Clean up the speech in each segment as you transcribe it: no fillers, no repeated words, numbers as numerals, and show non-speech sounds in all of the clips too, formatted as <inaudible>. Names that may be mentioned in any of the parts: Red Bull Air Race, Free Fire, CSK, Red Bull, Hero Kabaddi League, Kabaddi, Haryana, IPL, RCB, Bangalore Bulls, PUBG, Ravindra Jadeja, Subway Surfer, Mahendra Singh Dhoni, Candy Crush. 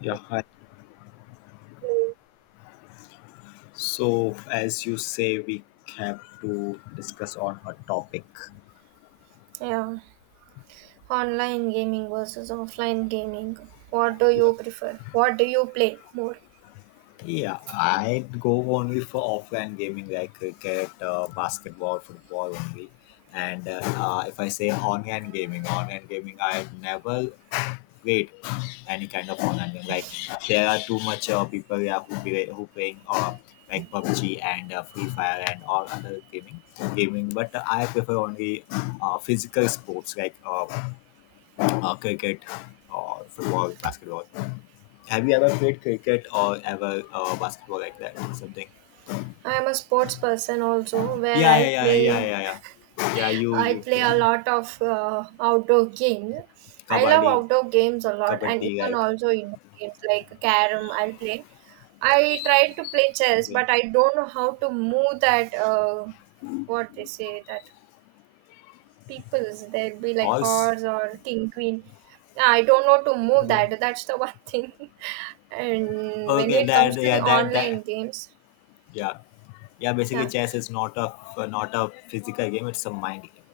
Yeah, hi. So as you say, we have to discuss on a topic. Yeah. Online gaming versus offline gaming. What do Yeah. you prefer? What do you play more? Yeah, I go only for offline gaming like cricket, basketball, football only. And If I say online gaming, I never played any kind of online game. Like there are too much people, yeah, who who playing like PUBG and Free Fire and all other gaming. But I prefer only physical sports like cricket or football, basketball. Have you ever played cricket or ever basketball like that? Something. I am a sports person also where Yeah, yeah, yeah, yeah, yeah, yeah. Yeah, you I you play play a lot of outdoor games. I love kabaddi, outdoor games a lot and kabaddi even like also indoor games like carom I'll play. I tried to play chess, okay. but I don't know how to move that what they say, that peoples there'll be like Horse. horse or king queen. I don't know to move Okay. that.'S the one thing <laughs> and when Okay, it comes that to the yeah, that online that games. yeah, yeah. Basically, Yeah, chess is not a physical game; it's a mind game.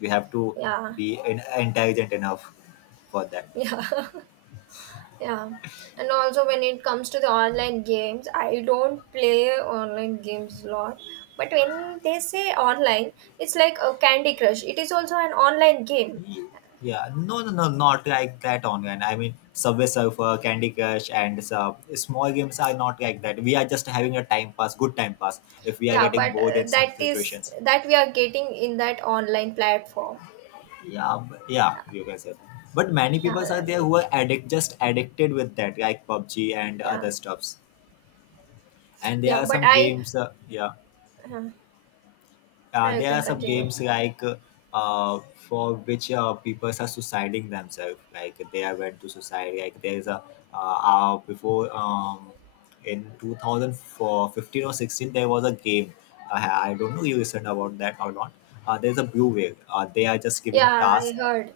You have to yeah, be intelligent enough for that. yeah. <laughs> Yeah. And also when it comes to the online games, I don't play online games a lot, but when they say online, it's like a candy crush, it is also an online game. Ye- Yeah, no, no, no, not like that online. I mean, Subway Surfer, Candy Crush, and some small games are not like that. We are just having a time pass, good time pass. If we are Yeah, getting but bored in some that is situations, that we are getting in that online platform. yeah, yeah, you can say. But many Yeah. people are there who are just addicted with that, like PUBG and Yeah. other stuffs. And there Yeah, are but some I. games, yeah. Uh, uh, you there can are some continue. games like uh, for which people are suiciding themselves, like they are went to suicide. Like there is a before in 2015 or 16 there was a game. I don't know you listened about that or not. There's a blue whale, they are just giving Yeah, I tasks. heard.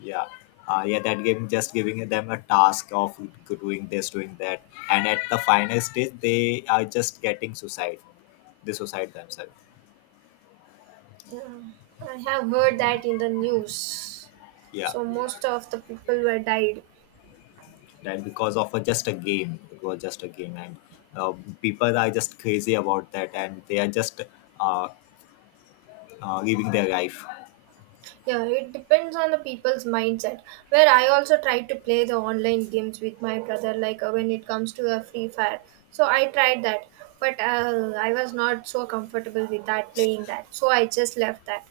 Yeah, yeah, that game just giving them a task of doing this, doing that, and at the final stage they are just getting suicide, they suicide themselves. Yeah, I have heard that in the news. Yeah, So most of the people were died. right, because of a, just a game. It was just a game, and uh, people are just crazy about that, and they are just uh, living their life. Yeah, it depends on the people's mindset. Where I also try to play the online games with my brother, like when it comes to a Free Fire. So I tried that, but I was not so comfortable with that playing that. So I just left that.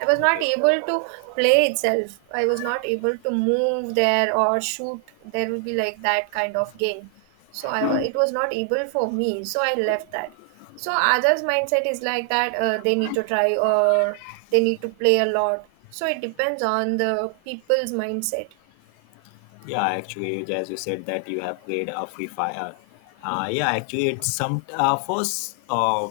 I was not Okay. able to play itself. I was not able to move there or shoot. There will be like that kind of game, so it was not able for me, so I left that. So others mindset is like that, they need to try or they need to play a lot, so it depends on the people's mindset. Yeah, actually, as you said that you have played a Free Fire. Yeah, actually, it's some first.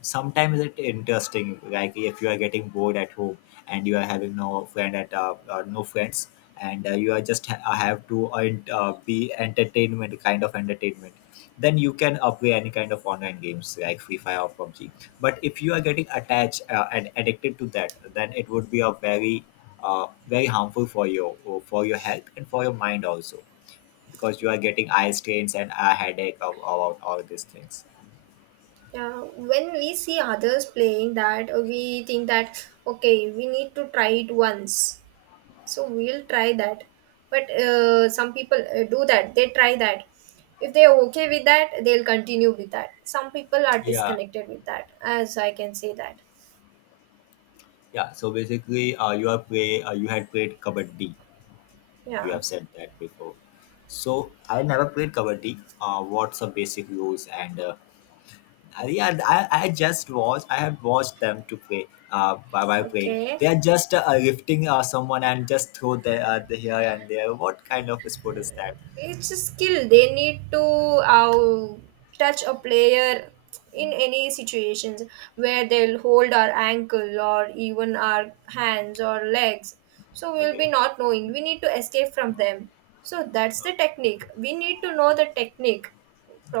Sometimes it's interesting. Like if you are getting bored at home and you are having no friend at no friends, and you are just have to be entertainment, kind of entertainment. Then you can play any kind of online games like Free Fire or PUBG. But if you are getting attached and addicted to that, then it would be a very very harmful for you, for your health and for your mind also, because you are getting eye strains and a headache of, about all these things. Yeah. When we see others playing that, we think that okay, we need to try it once, so we'll try that. But some people do that, they try that. If they're okay with that, they'll continue with that. Some people are Yeah, disconnected with that, as I can say that. yeah. So basically, you had played kabaddi, you Yeah. have said that before. So I never played kabaddi. What's the basic rules and uh? Yeah, I just watched. I have watched them to play, by playing they Okay. are just lifting someone and just throw the here and there. What kind of sport is that? It's a skill. They need to touch a player in any situations, where they'll hold our ankle or even our hands or legs. So we'll be Okay. not knowing. We need to escape from them. So that's the Okay. technique. We need to know the technique,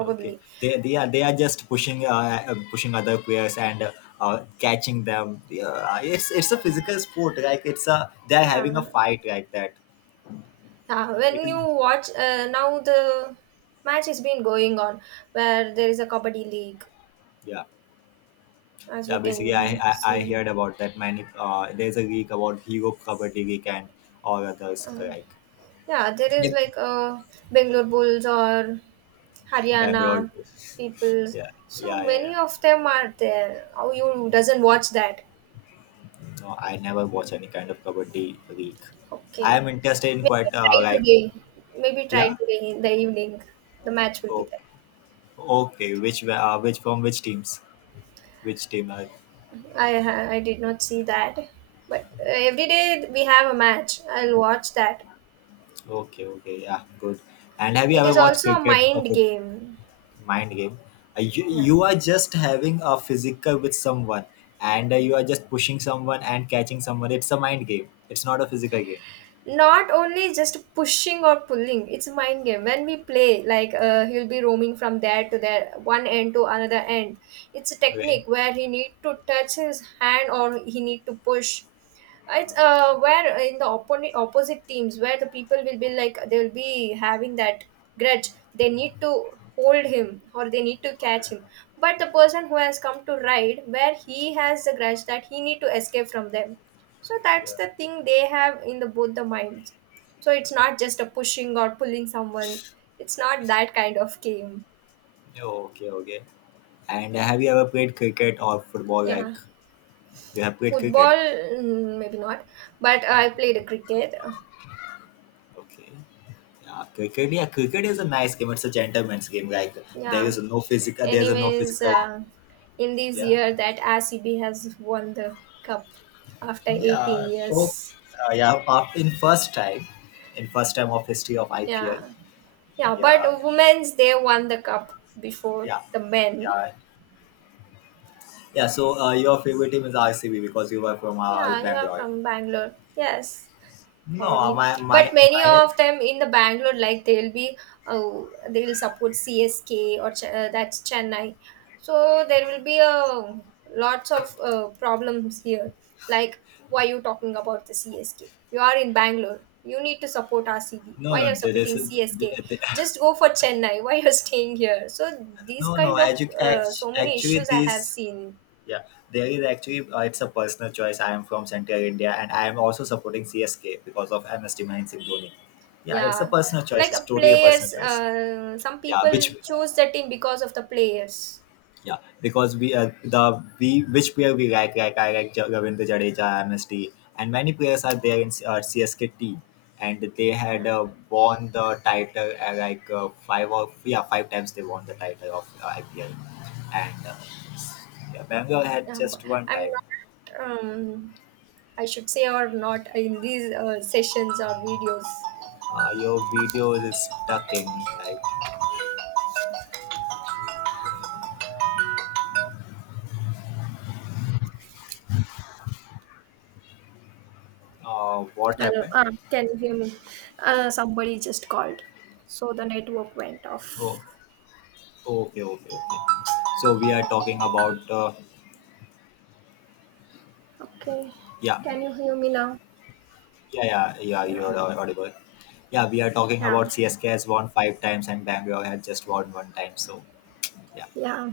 Okay, they are just pushing pushing other players and catching them. Yeah, it's a physical sport. Like it's a, they are having a Yeah. fight like that. Yeah. It When is. you watch, now the match has been going on, where there is a Kabaddi league, Yeah, as yeah. you can Basically, I see. heard about that many. There's a league about Hero Kabaddi League and all others Uh, like Yeah, there is yep. like Bangalore Bulls or Bangalore. Haryana peoples. Yeah, So yeah, yeah, many yeah. of them are there. How you doesn't watch that? No, I never watch any kind of Kabaddi league. I Okay, am interested in maybe quite try like today. Maybe try yeah. today in the evening. The match will be So there. okay, which from which teams? Which team are, I did not see that, but every day we have a match. I'll watch that. okay, okay, yeah, good. And have you It ever is watched also a cricket or mind foot, game. mind game? Yeah. You are just having a physical with someone and you are just pushing someone and catching someone. It's a mind game. It's not a physical game. Not only just pushing or pulling, it's a mind game. When we play, like, he'll be roaming from there to there, one end to another end. It's a Okay. technique where he need to touch his hand or he need to push. It's where in the opponent opposite teams, where the people will be like, they will be having that grudge. They need to hold him or they need to catch him. But the person who has come to ride, where he has the grudge, that he need to escape from them. So that's Yeah. the thing they have in the both the minds. So it's not just a pushing or pulling someone. It's not that kind of game. Okay, okay. And have you ever played cricket or football? Yeah, Like you have played football, cricket? mm, maybe not, but I played a cricket. Okay. Yeah, cricket. Yeah, cricket is a nice game. It's a gentleman's game. Like there Yeah. is no physical. There is no Anyways, physical. In this Yeah. year, that RCB has won the cup after 18 Yeah, so years. Yeah, in first time of history of IPL. Yeah. Yeah, but Yeah, women's they won the cup before yeah, the men. yeah, yeah. So your favorite team is RCB because you were from Yeah, you're Bangalore. from Bangalore. Yes. No, Probably. my But my many mine. of them in the Bangalore, like they'll be, oh, they'll support CSK or that's Chennai. So there will be a lots of problems here, like, why are you talking about the CSK, you are in Bangalore, you need to support RCB, No, why no, you're there is supporting CSK? Just go for Chennai. <laughs> Why you're staying here? So <laughs> these no, no. kind of, Actually, so many actually, issues I have this seen. yeah, there is actually it's a personal choice. I am from Central India, and I am also supporting CSK because of MST Mahin Singh Dhoni. Yeah, it's a Yeah, personal choice. like It's a totally a personal players. choice. Some Yeah, people which, choose the team because of the players. yeah, because we the we which player we I like Ravindra Jadeja, MSD, and many players are there in CSK team, and they had Yeah, won the title like five or yeah five times they won the title of IPL, and yeah, Bangalore had yeah. But just one I'm time. not. Um, I should say or not in these sessions or videos. Your video is stucking, right? What Hello. happened? Ah, can you hear me? Somebody just called. So the network went off. Oh, okay, okay, okay. So we are talking about Okay. yeah, Can you hear me now? yeah, yeah, yeah. Yeah. You're audible. Yeah, we are talking Yeah. about CSK has won five times and Bangalore had just won one time. So yeah, Yeah.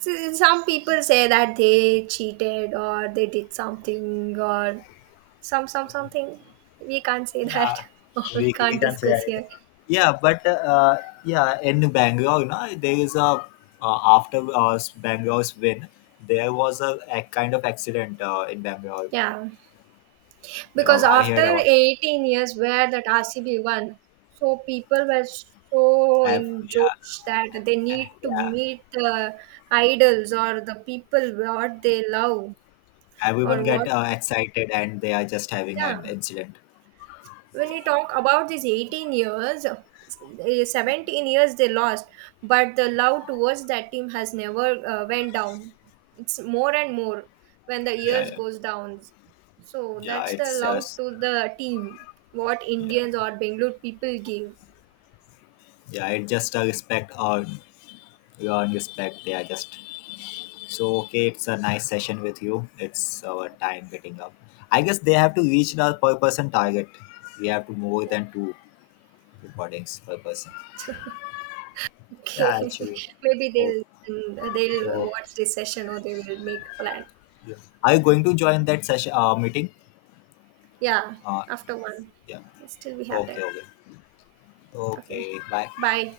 So some people say that they cheated or they did something or some okay. something. We can't say that. Yeah, <laughs> Or we we can't can say discuss anything. here. Yeah, but yeah, in Bangalore, you know, there is a after Bangalore's win, there was a kind of accident in Bangalore. Yeah, You because know, I after heard about. 18 years, where that RCB won, so people were, so in Yeah, jokes, that they need to yeah. meet the idols or the people what they love Everyone or get what. Excited and they are just having Yeah, an incident. when we talk about these 18 years, eh, 17 years they lost, but the love towards that team has never went down. It's more and more when the Yeah, years yeah, goes down. So yeah. that's the It's love just to the team what yeah, Indians or Bengaluru people give. yeah. It's just a respect. You earn respect. They are just, so okay. It's a nice session with you. It's our time getting up. I guess they have to reach the per person target. We have to more than two recordings per person. Okay. Yeah, actually. <laughs> Maybe Oh, they'll, mm, they'll oh, watch this session or they will make a plan. yeah. Are you going to join that session meeting? Yeah, Uh, after one, yeah. still we have time. Okay, okay, Okay, okay. Bye. bye.